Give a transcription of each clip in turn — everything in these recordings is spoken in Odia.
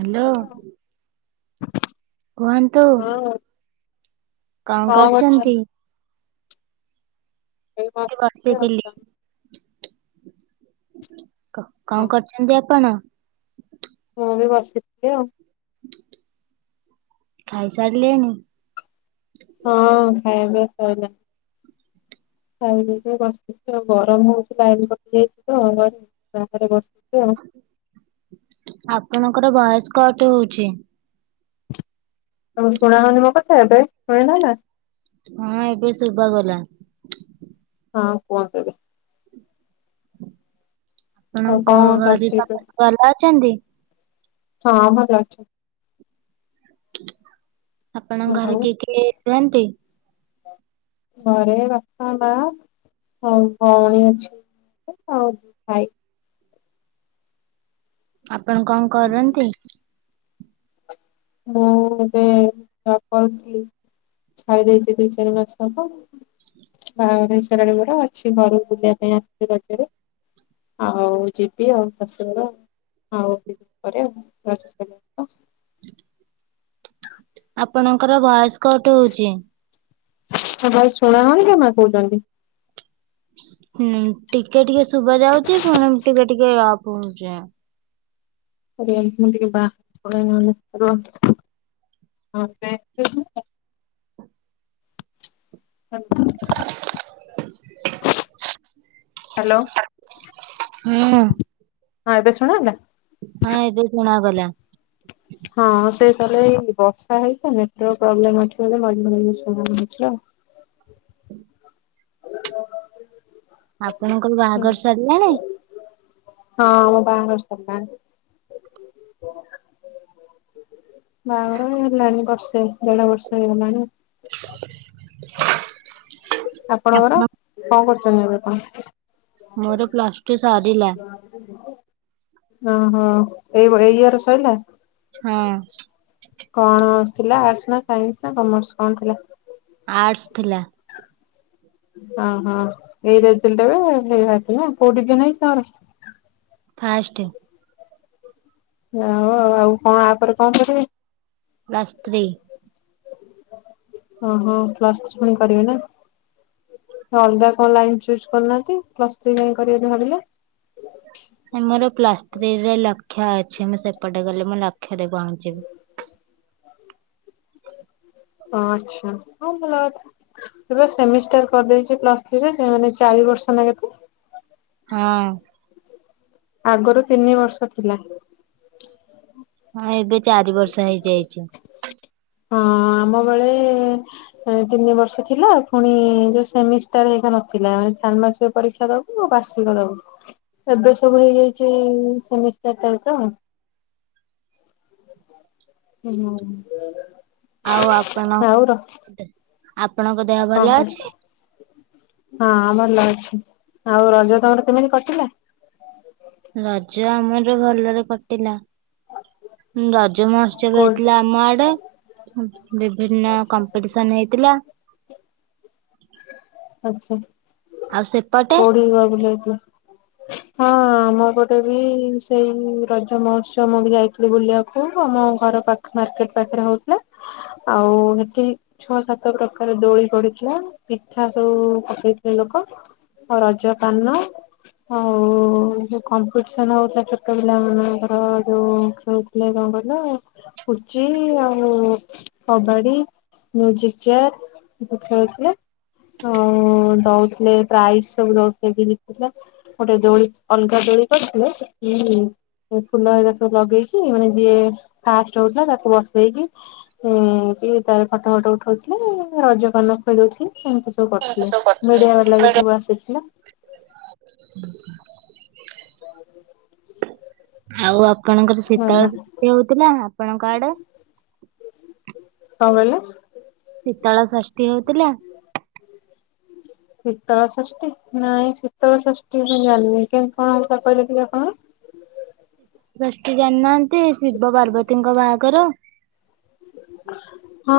Hello hello. କୁହନ୍ତୁ? କଣ କରୁଚନ୍ତି? ଏଇ ଟିକେ ବସିଥିଲି। ଆଉ କ କଣ କରୁଛନ୍ତି ଆପଣ? ମୁଁ ବି ବସିଥିଲି ଆଉ। ଖାଇସାରିଲେଣିି? ହଁ ଖାଇବା ପିଇବା ସଇଲା। ଖାଇ ଦେଇକି ବସିଛି ତ ଆଉ ଗରମ ହଉଛି ଲାଇନ୍ କଟିଯାଇଚି ତ ଘରେ ବାହାରେ ବସିଛି ଆଉ। ଆପଣଙ୍କର ଭଏସ୍ କଟ୍ ହଉଛି। ତମୁକୁ ଶୁଣା ଯାଉନି ମୋ କଥା ଏବେ ଶୁଣିଲ ଏଇନା? ହଁ ଏବେ ଶୁବାଗଲା। ହଁ କୁହନ୍ତୁ ଏବେ? ଆଉ ଆପଣଙ୍କ କଣ ଘରେ ଚାଲିଛି ଏବେ ସମସ୍ତେ ଭଲ ଅଛନ୍ତି? ହଁ ଭଲ ଅଛନ୍। ଆପଣଙ୍କ ଘରେ ଆଉ କିଏ କିଏ ରୁହନ୍ତି? ଘରେ ବାପା ମା ଭାଇ ଭଉଣୀ ଅଛି ଆଉ ଭାଇ। ଆପଣ କଣ କରନ୍ତି? ମୁଁ ଏବେ ଡବଲ ସ୍କିମ୍ ଛାଡି ଦେଇଛି ଦିଇ ଚାରି ମାସ ହବ। ବାହାଘର ହେଇସାରିଲାଣି ମୋର ଅଛି ଘରୁକୁ ବୁଲିବା ପାଇଁ ଆସିଛି ରଜରେ। ଆଉ ଯିବି ଆଉ ଶାଶୁଘର। ଆଉ ଦି ଦିନି ପରେ ରଜ ସରିବା ପ ଆପଣଙ୍କର ଭଏସ୍ କଟ୍ ହୋଉଚି। ମୋ ଭଏସ୍ ଶୁଣା ହେଉନି କି ଆପଣ କହୁଛନ୍ତି? ହୁଁ ଟିକେ ଟିକେ ଶୁଭା ଯାଉଛି ପୁଣି ଟିକେ ଟିକେ ଆପ୍ ହେଉଛି। ରୁହନ୍ତୁ ମୁଁ ଟିକେ ବାହାରକୁ ପଳାଏ ନହଲେ ରୁହନ୍ତୁ ହଁ ଏବେ ଶୁଭିଲା? ହଁ। [inaudible] ହାଲୋ। ହୁଁ। ହଁ ଏବେ ଶୁଣାଗଲା? ହଁ ଏବେ ଶୁଣା ଗଲା। ହଁ ସେ ତାହେଲେ ଏଇ ବର୍ଷା ହେଇଛି ତ ନେଟୱର୍କ ପ୍ରୋବ୍ଲେମେ ଏଠି ବୋଲି ମଝିରେ ମଝିରେ ଶୁଭୁନି କିଛି ଆଉ। [unintelligible] ଆପଣଙ୍କର ବି ଆଉ ବାହାଘର ସରିଲାଣି? ହଁ ମୋ ବାହାଘର ସରିଲାଣି। ବାହଘର ହେଇଗଲାଣି ବର୍ଷେ ଦେଢ ବର୍ଷ ହେଇଗଲାଣି। [unintelligible] ଆପଣ ଆପଣଙ୍କର କଣ କରୁଛନ୍ତି ଏବେ ପୁଣି? ମୋର ପ୍ଲସ୍ ଟୁ ସରିଲା। ଆଉ ଟିକେ ରୁହ। ଓହୋ ଏଇ ବ ଏଇ ଇୟର ସଇଲା? ହଁ। କଣ [unintelligible] ଥିଲା ଆର୍ଟସ ନା ସାଇନ୍ସ ନା କମର୍ସ କଣ ଥିଲା? ଆର୍ଟସ୍ ଥିଲା। ଓ ହୋ ଏଇ ରେଜେଲେଟ୍ ଏବେ ଫେରେ ଭାରିଥିଲା କେଉଁ ଡିବିଜନ ହେଇଛି ତମର? ଫାଷ୍ଟେ। ଯାହାହଉ ଆଉ କଣ ଆପରେ କଣ କରିବେ? Plus three. ଓହୋ ପ୍ଲସ୍ ଥ୍ରି ପୁଣି କରିବେ ନା? ଅଲଗା କଣ ଲାଇନ୍ ଚୁଜ୍ କରିୁନାହାନ୍ତି ପ୍ଲସ୍ ଥ୍ରି କାଇଁ କରିବେ ବୋଲି ଭାବିଲେ? ଏ ମୋର ପ୍ଲସ୍ ଥ୍ରୀରେ ଲକ୍ଷ ଅଛି ମୁଁ ସେପଟେ ଗଲେ ମୋ ଲକ୍ଷ ରେ ପହଞ୍ଚିବି। ଆଚ୍ଛା ହଁ ଭଲ କଥା। ଏବେ ପା ସେମିଷ୍ଟାର କରିଦେଇଛି ପ୍ଲସ ଥ୍ରୀରେ ସେ ମାନେ ଚାରିବର୍ଷ ନା କେତେ। ହଁ। ଆଗରୁ ତିନିବର୍ଷ ଥିଲା। ହଁ ଏବେ ଚାରିବର୍ଷ ହେଇଯାଇଛି। ହଁ ଆମ ବେଳେ ଏ ତିନି ବର୍ଷ ଥିଲା ପୁଣି ଯୋଉ ସେମିଷ୍ଟାର୍ ହେରିକା ନଥିଲା ସାଣ୍ମାସିକ ପରୀକ୍ଷା ଦବୁ ଉ ବାର୍ଷିକ ଦବୁ ଏବେ ସବୁ ହେଇଯାଇଛି ସେମିଷ୍ଟାର୍ ଟାଇପ୍ ର। ହୁଁ। ଆଉ ଆପଣ ଆଉ ର ଆପଣଙ୍କ ଦେହ କଣ କହିଲୁ ଭଲଅଛି? ହଁ ଭଲ ଅଛି ଆଉ ରଜ ତମର କେମିତି କଟିଲା? ରଜ ଆମର ଭଲରେ କଟିଲା। ହୁଁ ରଜ ମହୋତ୍ସବ କୋଉ ହେଇଥିଲା ଆମ ଆଡ଼େ। ବିଭିନ୍ନ କମ୍ପିଡିସନ୍ ହେଇଥିଲା। ଆଚ୍ଛା। ଆଉ ସେ କୋଉଠିକି ଯାଅ ବୁଲିବାକୁ? [unintelligible] ହଁ ଆମ ପଟେ ବି ସେଇ ରଜମହୋତ୍ସବ ମୁଁ ବି ଯାଇଥିଲି ବୁଲିବାକୁ ଆମ ଘର ପା ଖ ମାର୍କେଟ୍ ପାଖେରେ ହୋଉଥିଲା ଆଉ ହେଠି ଛଅ ସାତ ପ୍ରକାର ଦୋଳି ପଡ଼ିଥିଲା ପିଠାସବୁ ପକେଇଥିଲେ ଲୋକ। ଅ ରଜପାନ ଆଉ ଯୋଉ କମ୍ପିଡିସନ୍ ହଉଥିଲା ଛୋଟ ପିଲା ମାନଙ୍କର ଯୋଉ ଖେଳୁ ଥି ଲେ କଣ କହିଲ। ପୁଚି ଆଉ କବାଡ଼ି ମ୍ୟୁଜିକ୍ ଚେୟାର। [unintelligible] ଖେଳୁଥିଲେ ତ ଦୋଥିଲେ ପ୍ରାଇଜ ସବୁ ଦୋଉଥିଲେ ଯିଏ ଜିତୁଥିଲା। ଗୋଟେ ଦୋଳି ଅଲଗା ଦୋଳି କରିଥିଲେ ସେଠୀ ଏ ଫୁଲ ହେରିକା ସବୁ ଲଗେଇକି ମାନେ ଯିଏ ଫାଷ୍ଟ ହୋଉଥିଲା ତାକୁ ବସେଇକି ଏମିତି ତାର ଫଟଫଟ ଉଠଉଥିଲେ ରଜପାନ ଖୋଇ ଦୋଉଥିଲି ଏମିତି ସବୁ କରୁଥିଲେ ମିଡିଆ ବାଲା ବି ସବୁ ଆସିଥିଲେ। ଉଁ ହୁଁ। ଆଉ ଆପଣଙ୍କର ଭଲ ଶୀତା କଣ [inaudible] ହଉଥିଲା ଆପଣଙ୍କ ଆଡ଼େ? କଣ କହିଲ? ଶୀତଳ ଷଷ୍ଠୀ ହୋଉଥିଲା? ଶୀତଳ ଷଷ୍ଠୀ ନାଇଁ ଶୀତଳ ଷଷ୍ଠୀ ମୁଁ ଜାଣିନି କେମିତି କଣ ହବ କହିଲେ ଟିକେ ଆପଣ। [unintelligible] ଷଷ୍ଠୀ ଜାଣିନାହାନ୍ତି ଶିବପାର୍ବତୀଙ୍କ ବାହାଘର। ହଁ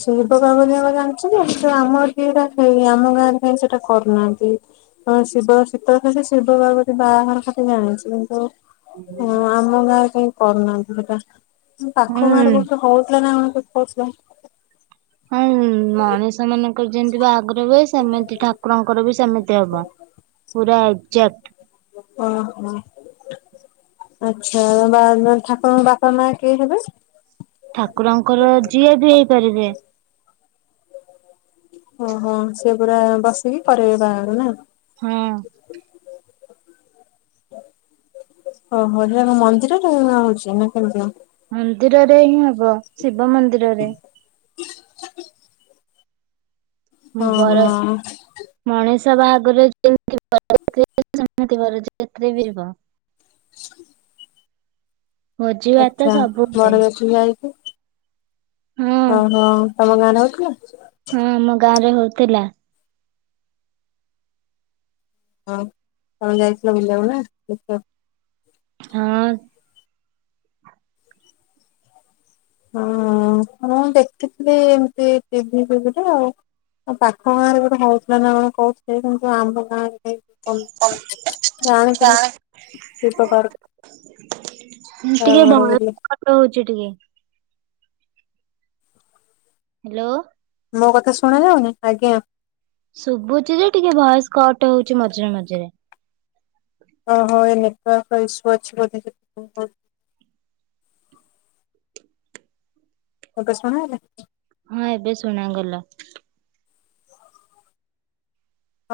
ଶିବପାର୍ବତୀଙ୍କର ଜାଣିଚି ଯେ କିନ୍ତୁ ଆମର ଏଠି ହେରା ନାହିଁ ଆମ ଗାଁରେ ହଁ, ସେଟା କରୁନାହାନ୍ତି। ହଁ ଶିବ ଶୀତଳଶଷ୍ଟି ଶିବପାର୍ବତୀ ବାହାଘର ଖାଲି ଜାଣିଚି, କିନ୍ତୁ ହ ଆମଗାଁରେ କାହିକରୁନାହାନ୍ତି ହେଟା, ପାଖ ହୁଁ। ଗାଁରେ ହଉଥିଲା ନା କଣ? [unintelligible] ହଁ ମଣିଷ ମାନଙ୍କର ଯେମିତି ବି ବାହାଘର ହୁଏ, ସେମିତି ଠାକୁରଙ୍କର ବି ସେମିତି। ହବ, ପୁରା ଏକଜାକ୍ଟ। ଓ ହୋ। ଆଛା, ବା ମାନେ ଠାକୁରଙ୍କ ବାପା ମା କିଏ ହେବେ? ଠାକୁରଙ୍କର ଯିଏବି ହେଇପାରିବେ। ଓହୋ, ସିଏ ପୁରା ବସିକି କରିବେ ବାହାଘର ନା? ହଁ। ଓହୋ, ହେୟା ମନ୍ଦିରରେ ହଉଚି, ନା କେମିତି କଣ? ମନ୍ଦିରରେ ହିଁ ହେବ, ଶିବମନ୍ଦିରରେ। ହୁଁ ଓହୋ ବର ମଣିଷ ବାହାଘରେ ଯେମିତି ବରଯାତ୍ରୀ ଯାଆନ୍ତି, ସେମିତି ବରଯାତ୍ରୀ ଯିବ। [unintelligible] ଭୋଜି ଭାତ ଆଛା, ସବୁ ହୁଏ। ବରଯାତ୍ରୀ ଯାଇକି ହଁ କହୁନ, ତମ ଗାଁରେ ହଉଥିଲା? ହଁ, ଆମ ଗାଁରେ ହଉଥିଲା। ହଁ ତମେ ଯାଇଥିଲ ବୁଲିବାକୁ ନା, ଦେଖିବାକୁ? ହଁ ହଁ ମୁଁ ଦେଖିଥିଲି ଏମତି, ଟିଭି ଫିଭିରେ ଆଉ ଆଉ ପାଖ ଗାଁ ରେ ଗୋଟେ ହଉଥିଲାନା କଣ କହୁଥିଲେ କିନ୍ତୁ ଆମ ଗାଁରେ ଯେ [unintelligible] ବାଘର ଗଲେ ଫଟ ହଉଚି ଟିକେ ହାଲୋ ମୋ କଥା ଶୁଣାଯାଉନି? ଆଜ୍ଞା ଶୁଭୁଚିଯେ ଟିକେ ଭଏସ୍ କଟ ହଉଚି, ମଝିରେ ମଝିରେ ଓଁ ହଁ, ଏ ନେଟୱାର୍କ ଇସୁ ଅଛି ବଧେ [unintelligible] ଏବେ ଶୁଣାହେଲା ହଁ, ଏବେ ଶୁଣାଗଲା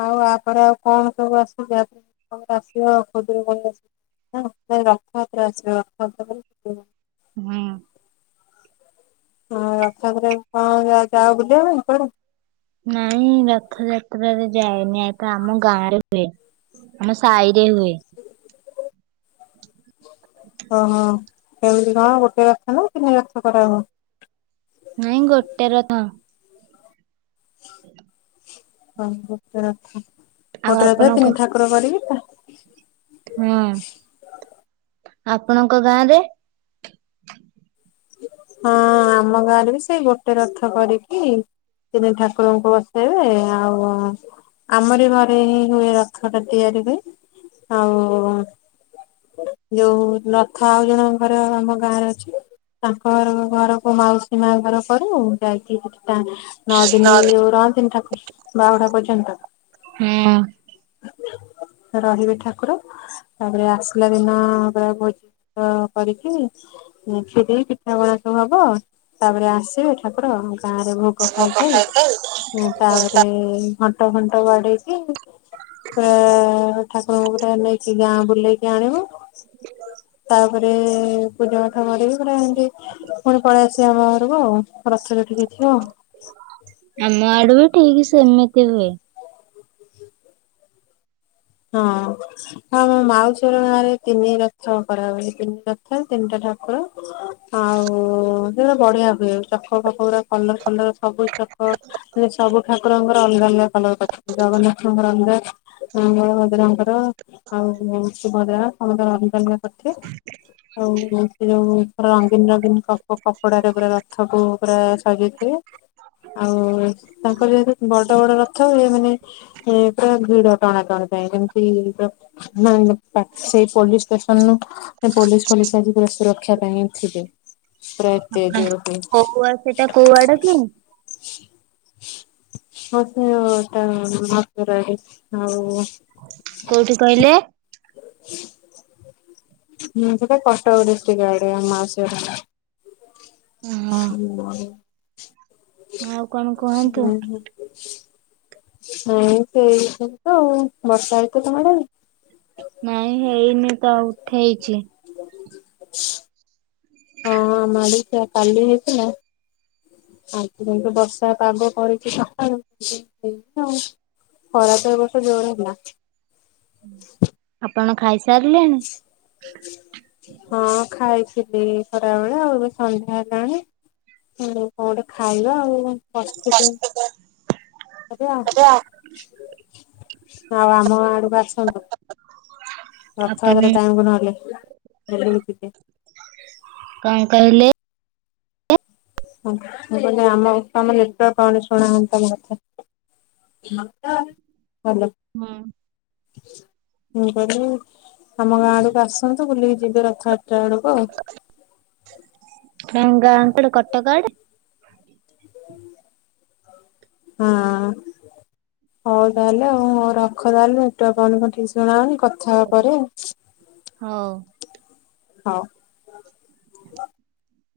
ଆଉ ଆପରେ ଆଉ କଣ ସବୁ ଆସିବ? ଯାହା ଆସିବ ଆଉ, ଖୁଦୁରୁକୁଣୀ ଆସି ହଁ, ରଥଯାତ୍ରା ଆସିବ, ରଥଯାତ୍ରା ପରେ ଖୁଦୁରୁକୁଣୀ। ହୁଁ। ହଁ, ରଥଯାତ୍ରାରେ କଣ ଯାଅ ବୁଲିବା ପାଇଁ କୁଆଡେ? ନାଇଁ ରଥଯାତ୍ରାରେ ଯାଏନି, ଏ ତ ଆମ ଗାଁରେ ହୁଏ। ଆମ ସାଇରେ ହୁଏ। ଓହୋ, କେମିତି କଣ ଗୋଟେ ରଥ ନା ତିନି ରଥ କରାହୁଏ? ନାଇଁ ଗୋଟେ ରଥ ହଁ ଗୋଟେ ରଥ, ଆଉ ଗୋଟେ ରଥ ଆପଣଙ୍କ ତିନି ଠାକୁର କରିକି ତା ହଁ, ଆପଣଙ୍କ ଗାଁରେ? ହଁ, ଆମ ଗାଁରେବି ସେଇ ଗୋଟେ ରଥ କରିକି ତିନି ଠାକୁରଙ୍କୁ ବସେଇବେ, ଆଉ ଆମରି ଘରେ ହିଁ ହୁଏ, ରଥ ଟା ତିଆରି ହୁଏ, ଆଉ ଯୋଉ ରଥ ଆଉ ଜଣ ଘରେ ଆମ ଗାଁରେ ଅଛି। ତାଙ୍କ ଘରକୁ ମାଉସୀ ମା ଘରକରୁ ଯାଇକି ଟାଣୁ ନଅ ଦିନି ଯୋଉ ରହନ୍ତିନି ଠାକୁର ବାହୁଡା ପର୍ଯ୍ୟନ୍ତ ହଁ ରହିବେ ଠାକୁର। ତାପରେ ଆସିଲା ଦିନ ପା ଭୋଜି କରିକି ଖିର ପିଠ ପିଠାଗୁରାକ ହବ ତାପରେ ଆସିବେ ଠାକୁର ଗାଁ ରେ ଭୋ ଗ ଖାଇ ଖାଇ ତାପରେ ଘଣ୍ଟ ଫଣ୍ଟ ବାଡେଇକି ପ ଠାକୁରଙ୍କୁ ନେଇକି ଗାଁ ବୁଲେଇକି ଆଣିବୁ ତାପରେ ପୂଜା ପାଠ କରିକି ପୁରା ଏମତି ପୁଣି ପଳେଇ ଆସିବେ ଆମ ଘରକୁ ଆଉ ରଥ ଯୋଉଠି ହୋଇ ଥିବ। ଆମ ଆଡେବି ଠିକ୍ ସେମିତି ହୁଏ। ହଁ। ହଁ ମୋ ମାଉସିହର ଗାଁ ରେ ତିନିରଥ କରାହୁଏ ତିନି ରଥ ତିନିଟା ଠାକୁର ଆଉ ସିଆଡେ ବଢିଆ ହୁଏ ଚକ ଫକ ଗୁରା କଲର ଫଲର ସବୁ ଚକ ସବୁ ଠାକୁରଙ୍କର ଅଲଗା ଅଲଗା କଲର କରିଛନ୍ତି ଜଗନ୍ନାଥଙ୍କର ଅଲଗା ବଳ ଭଦ୍ରଙ୍କର ଆଉ ଶୁଭଦ୍ରା ସମନ୍ତିଙ୍କର ଅଲଗା ଅଲଗା କରିଥିବେ ଆଉ ସେ ଯୋଉ ପୁରା ରଙ୍ଗୀନ ରଙ୍ଗୀନ କପଡାରେ ପୁରା ରଥ କୁ ପୁରା ସଜେଇ ଆଉ ତାଙ୍କର ଯେମିତି ବଡ ବଡ ରଥ ହୁଏ ମାନେ ସେ ପୁରା ଭିଡ ଟଣାଟଣି ପାଇଁ ଯେମିତି ନା ସେଇ ପୋଲିସ ଷ୍ଟେସନରୁୁ ପୋଲିସ ପୋଲିସ ଆଜି ସୁରକ୍ଷା ପାଇଁ ଥିବେ। ପ୍ରତେଜ ର କୋଉ ଆ ସେଟା କୋଉ ଆଡେ କି [unintelligible] କୋଉଠି କହିଲେ? ହୁଁ ସେଟା କୁଟକ ଡିଷ୍ଟ୍ରିକ୍ ଆଡ଼େ ମାଉସୀ ଙ୍କ ଘର। ହଁ ହୁଁ ହଁ। ଆଉ କଣ [unintelligible] କୁହନ୍ତୁ? ବର୍ଷା ହୋଉଛି ନା ତମ ଆଡେ? ନାଇଁ ହେଇନି ତ ଆଉ ଉଠେଇଛି। ହଁ ଆମ ଆଡ଼େ ବି ସେଇଆ କାଲି ହେଇଥିଲା। ଆଜି କିନ୍ତୁ ବର୍ଷା ପାଗ କରିକି ସକାଳୁ ଖରା ତ ଏ ବର୍ଷ ଜୋର ହେଲା। ଆପଣ ଖାଇ ସାରିଲେଣି? ହଁ ଖାଇଥିଲି ଖରାବେଳେ ଆଉ ଏବେ ସନ୍ଧ୍ୟା ହେଲାଣି। ହ କଣ ଗୋଟେ ଖାଇବା ଆଉ ବସିଥିଲୁ। ଆଉ ଆମ ଆଡକୁ ଆସନ୍ତୁ। ଆପଣ ରଥଯାତ୍ରା ଟାଣିବୁ ନହେଲେ କଣ କହିଲେ? ଆମ ତମ ନତ୍ର କଣ ଶୁଣାନ୍ତା ମତେ। ହାଲୋ। ହଁ। ମୁଁ କରିବି ଆମ ଗାଁ ଆଡକୁ ଆସନୁ। ବୁଲିକି ଯିବ ରଥ ଯାତ୍ରା ବେଳକୁ। ତମ ଗାଁ କୁଆଡେ କଟକ ଆଡେ? ହଁ। ହଉ ତାହେଲେ ଆଉ ରଖ ତାହେଲେ ନେଟୱାର୍କ କଣ ଠିକ୍ ସେ ଶୁଣା ଯାଉନି କଥା ହେବା ପରେ। ହୋଉ। ହୋଉ।